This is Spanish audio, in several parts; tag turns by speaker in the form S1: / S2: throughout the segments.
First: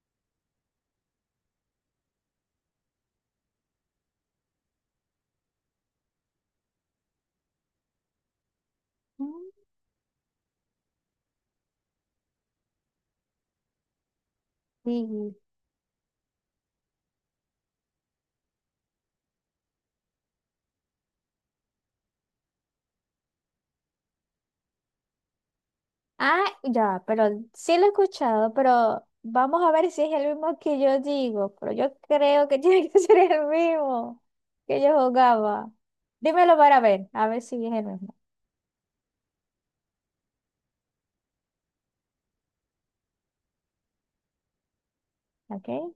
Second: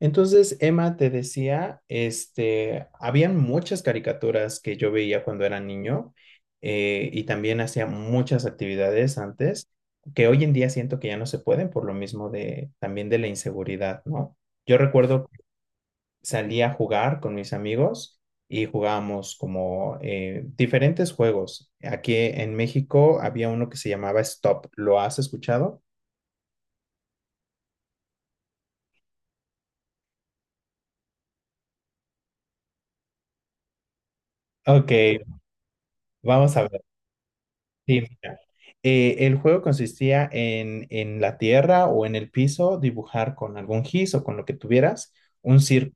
S1: Entonces, Emma te decía, habían muchas caricaturas que yo veía cuando era niño. Y también hacía muchas actividades
S2: Mm,
S1: antes que hoy en día siento que ya no se pueden por lo mismo de también de la inseguridad, ¿no? Yo recuerdo
S2: Sí.
S1: que salía a jugar con mis amigos y jugábamos como diferentes juegos. Aquí en México había uno que se llamaba Stop. ¿Lo has escuchado?
S2: Ah, ya, pero sí lo he escuchado, pero vamos a ver si es el mismo que yo digo, pero yo creo que tiene que ser el mismo que
S1: Ok,
S2: yo jugaba. Dímelo
S1: vamos a
S2: para
S1: ver.
S2: ver, a ver si es el
S1: Sí,
S2: mismo.
S1: mira, el juego consistía en la tierra o en el piso, dibujar con algún gis o con lo que tuvieras un
S2: ¿Ok?
S1: círculo.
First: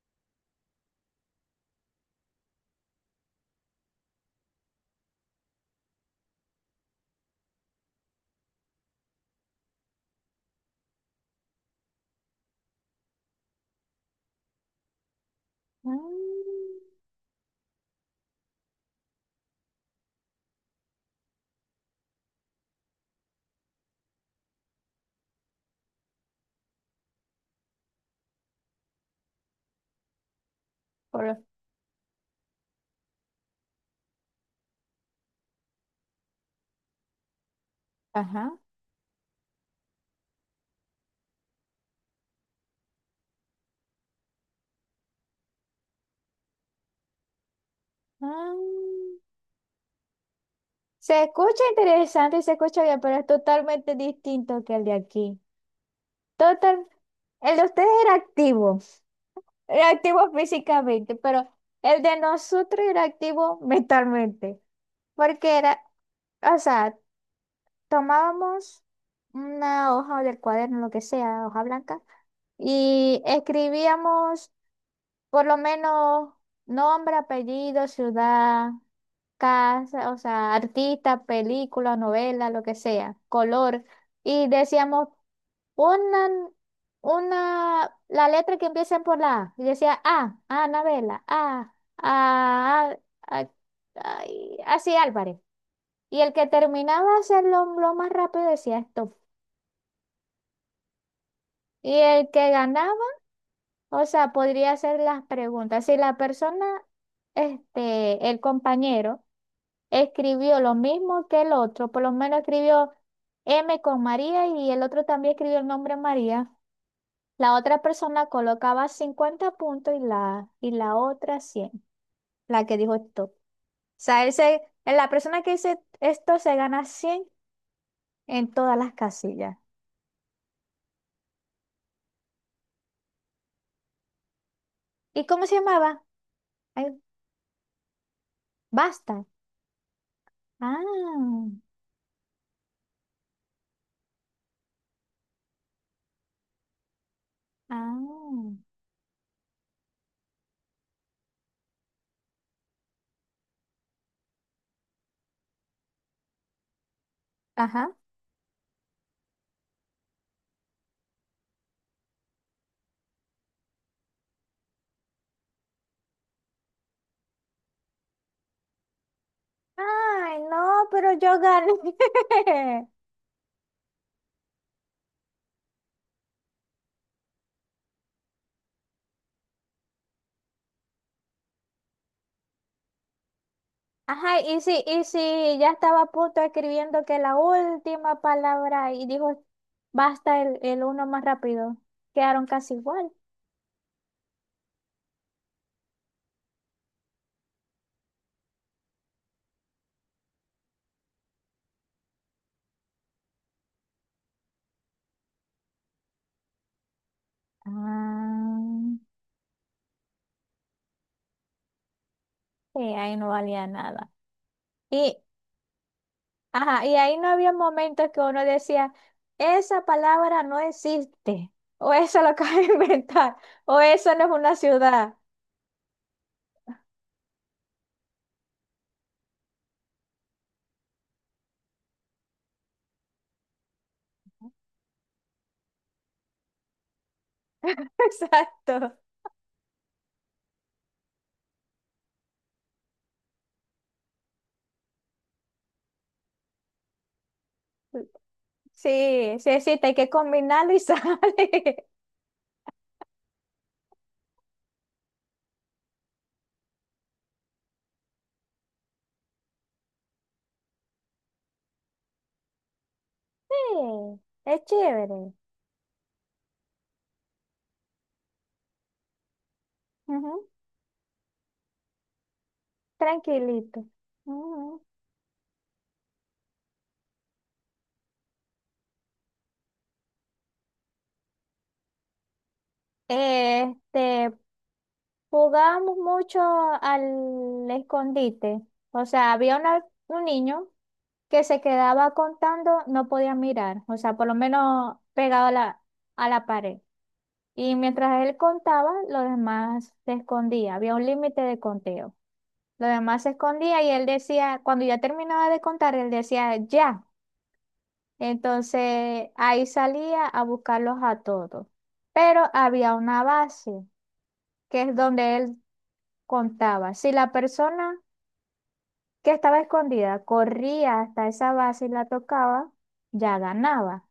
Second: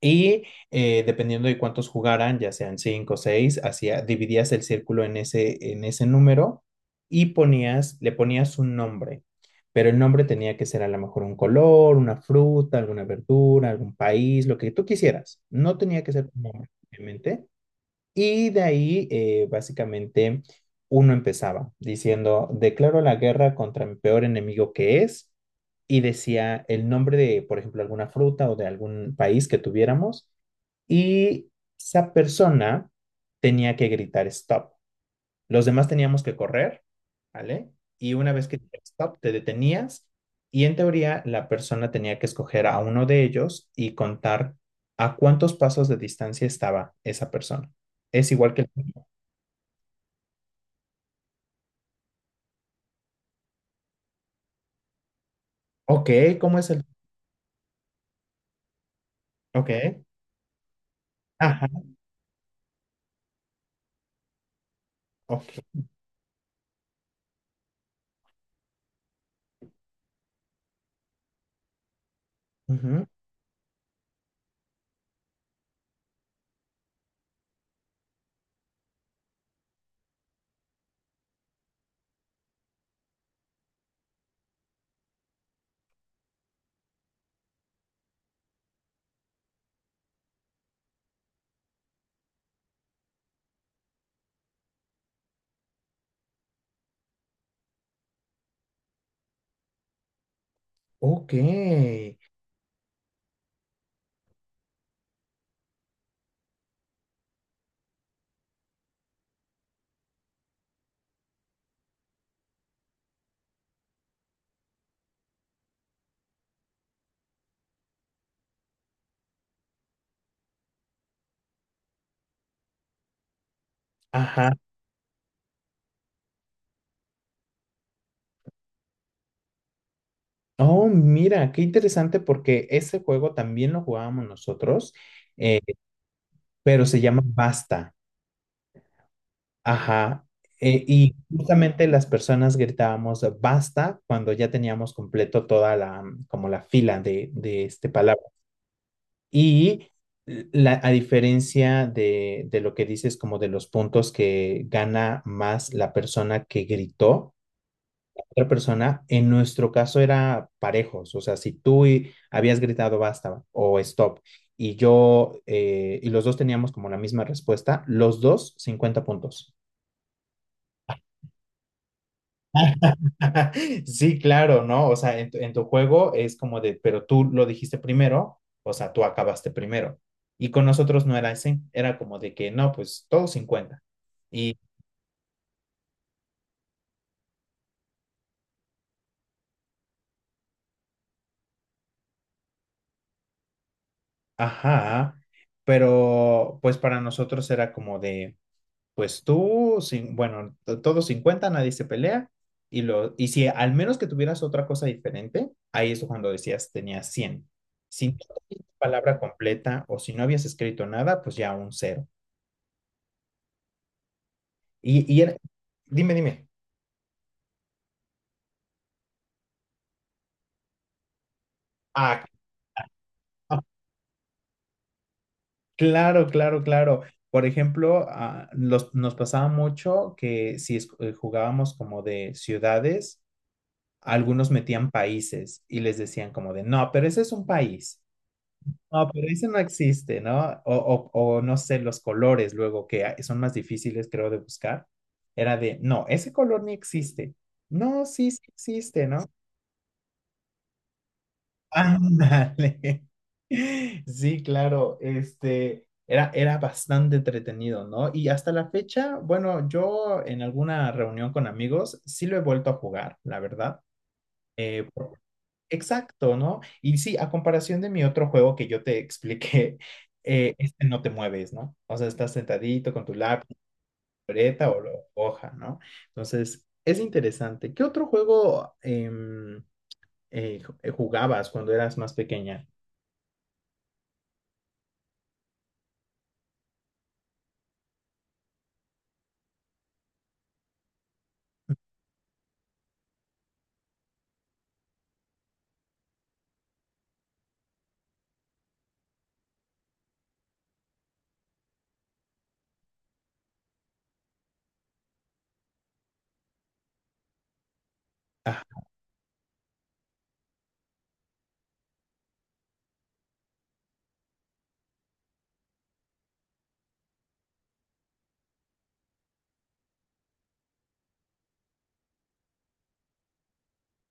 S1: Y dependiendo de cuántos jugaran, ya sean cinco o seis, dividías el círculo en ese número y le ponías un nombre. Pero el nombre tenía que ser a lo mejor un color, una fruta, alguna verdura, algún país, lo que tú quisieras. No tenía que ser tu
S2: Mm,
S1: nombre, obviamente. Y de ahí, básicamente, uno empezaba diciendo, declaro la guerra contra mi peor enemigo que es, y decía el nombre de, por ejemplo, alguna fruta o de algún país que tuviéramos,
S2: por-
S1: y esa persona tenía que gritar stop. Los demás teníamos que correr, ¿vale? Y una vez
S2: Ajá.
S1: que stop, te detenías y en teoría la persona tenía que escoger a uno de ellos y contar a cuántos pasos de distancia estaba esa persona. Es igual
S2: Ah,
S1: que el tuyo.
S2: se escucha interesante y se escucha bien, pero es totalmente distinto que el de aquí.
S1: Ok, ¿cómo es el?
S2: Total, el de ustedes era activo.
S1: Ok,
S2: Era activo físicamente, pero
S1: ajá,
S2: el de nosotros era activo mentalmente, porque
S1: ok,
S2: era, o sea, tomábamos una hoja del cuaderno, lo que sea, hoja blanca,
S1: ujú,
S2: y escribíamos por lo menos nombre, apellido, ciudad, casa, o sea, artista, película, novela, lo que sea, color. Y decíamos una, la letra que empieza por la A. Y decía A, Anabela, A, A- ay, así Álvarez. Y el que terminaba de hacerlo lo más rápido decía esto.
S1: ok,
S2: Y el que ganaba, o sea, podría hacer las preguntas. Si la persona, este, el compañero, escribió lo mismo que el otro, por lo menos escribió M con María y el otro también escribió el nombre María, la otra persona colocaba 50 puntos y la otra 100, la que dijo esto. O sea,
S1: ajá.
S2: la persona que dice esto se gana 100 en todas las casillas.
S1: Oh, mira, qué interesante porque ese juego también lo jugábamos nosotros,
S2: ¿Y cómo se
S1: eh,
S2: llamaba?
S1: pero
S2: Ay,
S1: se llama Basta.
S2: Basta.
S1: Ajá. Y
S2: Ah,
S1: justamente las personas gritábamos basta cuando ya teníamos completo toda la, como la fila de este palabra.
S2: ah,
S1: Y a diferencia de lo que dices, como de los puntos que gana más la persona que gritó
S2: ajá.
S1: otra persona, en nuestro caso era parejos. O sea, si habías gritado basta o stop y yo y los dos teníamos como la misma respuesta, los dos 50 puntos.
S2: Ay, no, pero yo gané.
S1: Sí, claro, ¿no? O sea, en tu juego es como de, pero tú lo dijiste primero, o sea, tú acabaste primero. Y con nosotros no era así, era como de que no, pues todos cincuenta.
S2: Ajá,
S1: Y,
S2: y si ya estaba a punto escribiendo que la última palabra y dijo basta el uno más rápido. Quedaron casi igual.
S1: ajá, pero pues para nosotros era como de, pues tú, sin, bueno, todos 50, nadie se pelea. Y y si al menos que tuvieras otra cosa diferente, ahí es cuando decías tenías 100. Si no
S2: Ah,
S1: tenías palabra completa o si no habías escrito nada, pues ya un cero.
S2: sí, ahí no valía nada.
S1: Y,
S2: Y,
S1: y era- Dime, dime.
S2: ajá, y ahí no había momentos que uno decía, esa palabra no existe, o eso
S1: Ah,
S2: lo acabo de inventar,
S1: ah,
S2: o eso no es una ciudad.
S1: claro, claro, claro. Por ejemplo, nos pasaba mucho que si jugábamos como de ciudades, algunos metían países y les decían como de, no, pero ese es un país.
S2: Exacto.
S1: No, pero ese no existe, ¿no? O no sé, los colores luego que ah, son más difíciles, creo, de buscar. Era de, no, ese color ni existe. No, sí, sí existe, ¿no?
S2: Sí, sí existe, hay que combinarlo y sale.
S1: Ándale. Sí, claro, este era, era bastante entretenido, ¿no? Y hasta la fecha, bueno, yo en alguna reunión con amigos sí lo he vuelto a jugar, la verdad.
S2: Sí, es
S1: Eh, por-
S2: chévere.
S1: exacto, ¿no? Y sí, a comparación de mi otro juego que yo te expliqué,
S2: Ujú.
S1: este no te mueves, ¿no? O sea, estás sentadito con tu lápiz,
S2: Tranquilito.
S1: libreta
S2: Ujú.
S1: o hoja, ¿no? Entonces, es interesante. ¿Qué otro juego jugabas cuando eras más pequeña?
S2: Este, jugábamos mucho al escondite. O sea, un niño que se quedaba contando, no podía mirar. O sea, por lo menos pegado a a la pared. Y mientras él contaba, los demás se escondía. Había un límite de conteo. Los demás se escondía y él decía, cuando ya terminaba de contar, él decía, ya. Entonces ahí salía a buscarlos a todos. Pero había una base, que es donde él contaba. Si la persona que estaba escondida corría hasta esa base y la tocaba, ya ganaba.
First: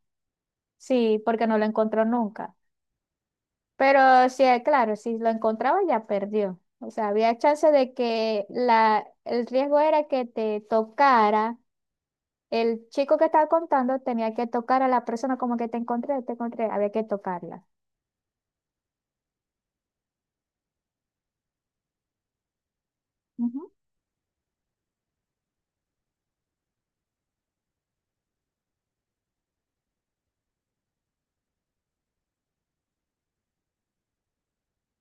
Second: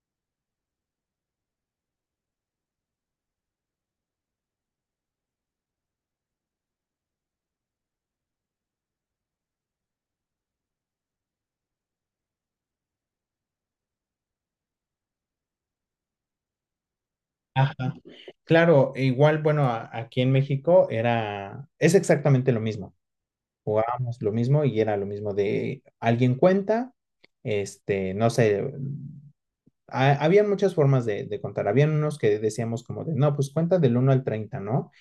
S2: Sí, porque no lo encontró nunca. Pero sí, claro, si lo encontraba ya perdió. O sea, había chance de que el riesgo era que te tocara. El chico que estaba contando tenía que tocar a la persona, como que te encontré, había que tocarla.
S1: Ajá, claro, e igual, bueno, aquí en México es exactamente lo mismo,
S2: Ujú.
S1: jugábamos lo mismo y era lo mismo de alguien cuenta, este, no sé, había muchas formas de contar, habían unos que decíamos como de, no, pues cuenta del uno al treinta, ¿no?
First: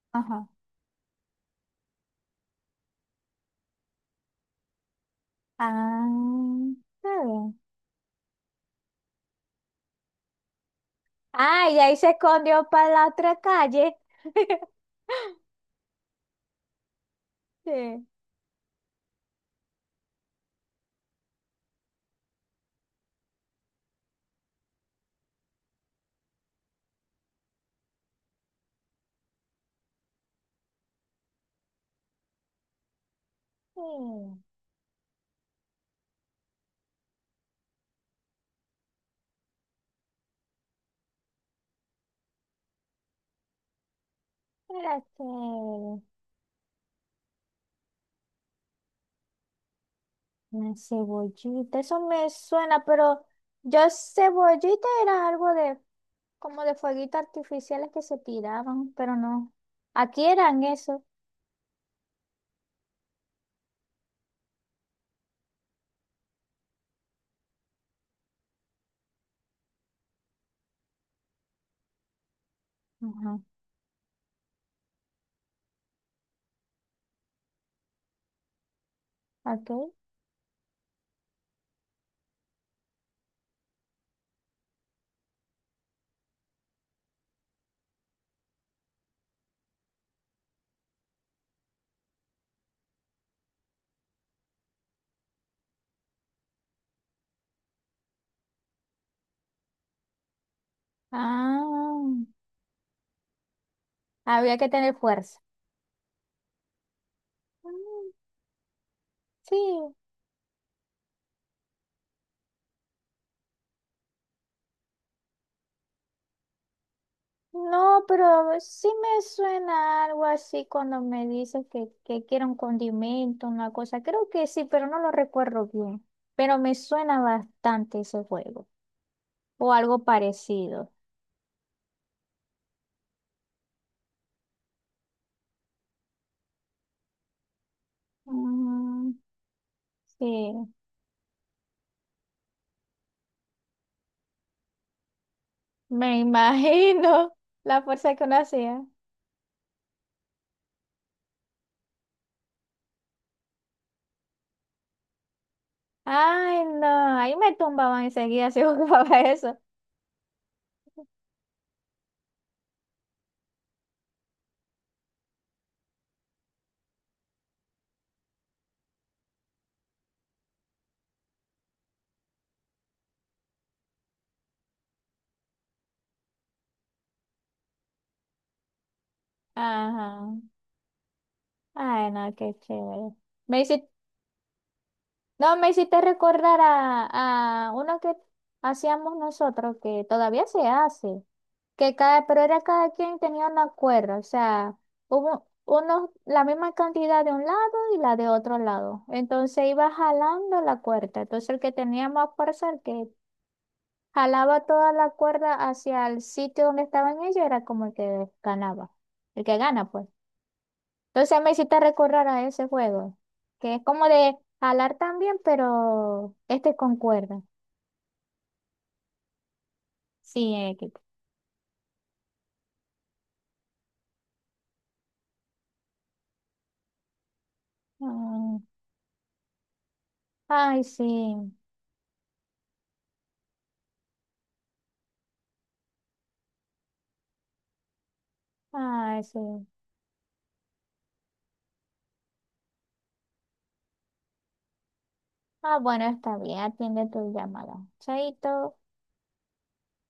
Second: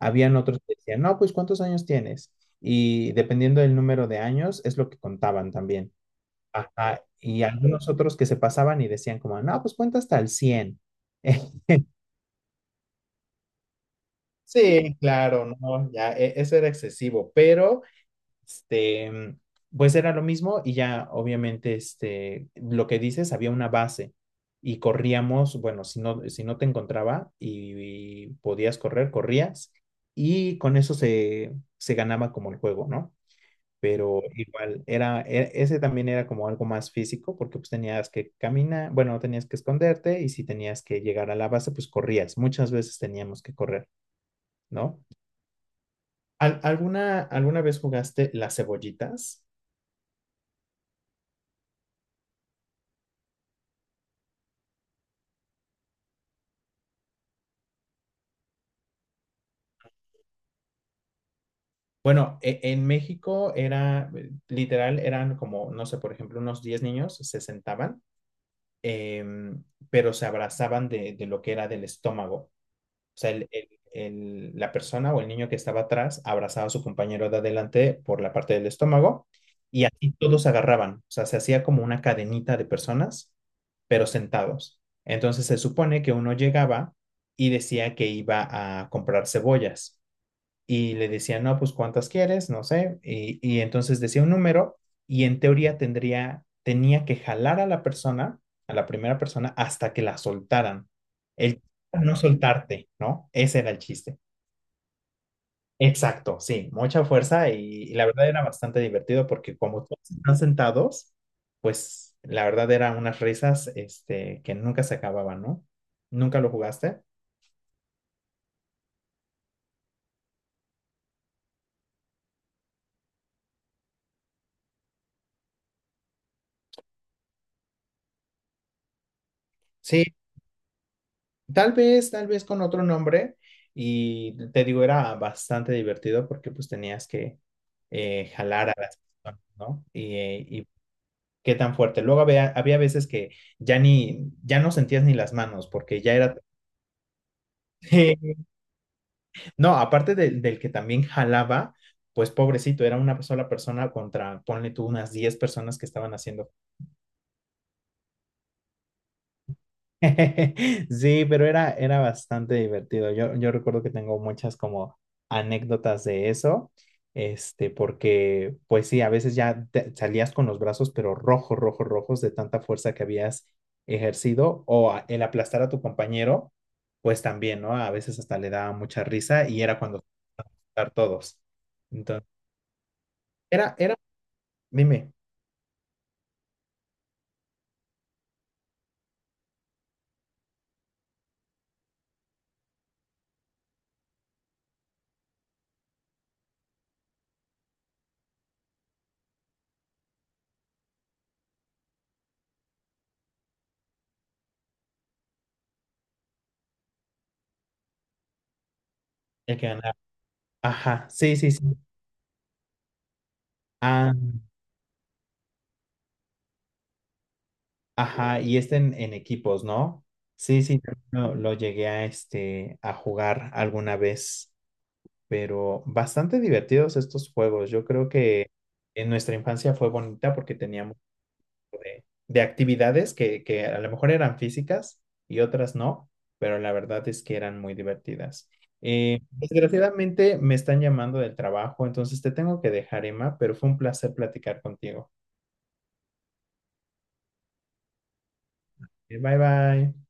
S1: Habían
S2: Ajá.
S1: otros que decían, no, pues ¿cuántos años tienes? Y dependiendo del número de años es lo que contaban también.
S2: Ah,
S1: Ajá,
S2: está
S1: y
S2: bien.
S1: algunos otros que se pasaban y decían como, no, pues cuenta hasta el cien.
S2: Ah, y ahí se escondió para la otra calle.
S1: Sí, claro, no, ya, eso era excesivo, pero,
S2: Sí.
S1: este, pues era lo mismo y ya, obviamente, este, lo que dices, había una base y corríamos, bueno, si no te encontraba y podías correr, corrías y con eso se ganaba como el juego, ¿no?
S2: Sí,
S1: Pero igual, ese también era como algo más físico porque pues tenías que caminar, bueno, tenías que esconderte y si tenías que llegar a la base, pues corrías, muchas veces teníamos que correr,
S2: era
S1: ¿no?
S2: chévere.
S1: ¿Alguna vez jugaste las cebollitas?
S2: Una cebollita, eso me suena, pero yo cebollita era algo de, como de fueguitos artificiales que se tiraban, pero no. Aquí eran eso.
S1: Bueno, en México era, literal, eran como, no sé, por ejemplo, unos 10 niños se sentaban, em, pero se abrazaban de lo que era del estómago. O sea,
S2: Ajá.
S1: la persona o el niño que estaba atrás abrazaba a su compañero de adelante por la parte del estómago
S2: Ok.
S1: y así todos agarraban. O sea, se hacía como una cadenita de personas, pero sentados. Entonces se supone que uno llegaba y decía que iba a comprar cebollas y le decía, no, pues cuántas quieres, no sé, y entonces decía un número y en teoría tenía que jalar a la persona, a la primera persona, hasta que la soltaran. El chiste era
S2: Ah,
S1: no soltarte, ¿no? Ese era el chiste.
S2: había que tener fuerza.
S1: Exacto, sí, mucha fuerza y la
S2: Mm.
S1: verdad era bastante divertido
S2: Sí.
S1: porque como todos están sentados, pues la verdad eran unas risas este, que nunca se acababan, ¿no? ¿Nunca lo jugaste?
S2: No, pero sí me suena algo así cuando me dices que quiero un condimento, una cosa. Creo que sí, pero no lo recuerdo bien. Pero me suena bastante ese juego o algo
S1: Sí.
S2: parecido.
S1: Tal vez con otro nombre. Y te digo, era bastante divertido porque pues tenías que jalar a las
S2: Mm,
S1: personas, ¿no? Y, eh,
S2: sí,
S1: y qué tan fuerte. Luego había veces que ya no sentías ni las manos porque ya
S2: me
S1: era
S2: imagino la fuerza que uno hacía.
S1: No, aparte del que también jalaba, pues pobrecito, era una sola persona contra, ponle tú, unas 10 personas que estaban haciendo.
S2: Ay, no, ahí me tumbaban enseguida si jugaba eso.
S1: Sí, pero era bastante divertido. Yo recuerdo que tengo muchas como anécdotas de eso, este, porque pues sí, a veces ya salías con los brazos, pero rojos, rojos, rojos de tanta fuerza que habías ejercido o el aplastar a tu compañero, pues también, ¿no? A veces hasta le daba mucha risa y era cuando
S2: Ajá.
S1: estar todos.
S2: Ay,
S1: Entonces,
S2: no, qué chévere. Me
S1: era,
S2: hiciste
S1: era, dime,
S2: No, me hiciste recordar a uno que hacíamos nosotros, que todavía se hace, que cada, pero era cada quien tenía una cuerda, o sea, hubo unos, la misma cantidad de un lado y la de otro lado. Entonces iba jalando la cuerda. Entonces el que tenía más fuerza, el que jalaba toda la cuerda hacia el sitio donde estaban ellos, era como el que ganaba, el que
S1: el que
S2: gana,
S1: ganaba.
S2: pues.
S1: Ajá, sí,
S2: Entonces me
S1: sí, sí.
S2: hiciste recordar a ese juego, que es como
S1: Ah,
S2: de jalar también, pero este con cuerda.
S1: ajá, y este en equipos, ¿no?
S2: Sí,
S1: Sí, sí,
S2: equipo.
S1: también lo llegué a, este, a jugar alguna vez, pero bastante divertidos estos juegos. Yo creo que
S2: Mm.
S1: en nuestra infancia fue bonita porque
S2: Ay,
S1: teníamos
S2: sí.
S1: de actividades que a lo mejor eran físicas y otras no, pero la verdad es que eran muy divertidas.
S2: Ay, sí.
S1: Desgraciadamente me están llamando del trabajo, entonces te tengo que dejar, Emma, pero fue un placer platicar contigo.
S2: Ah, bueno, está bien, atiende tu llamada. Chaito.
S1: Bye bye.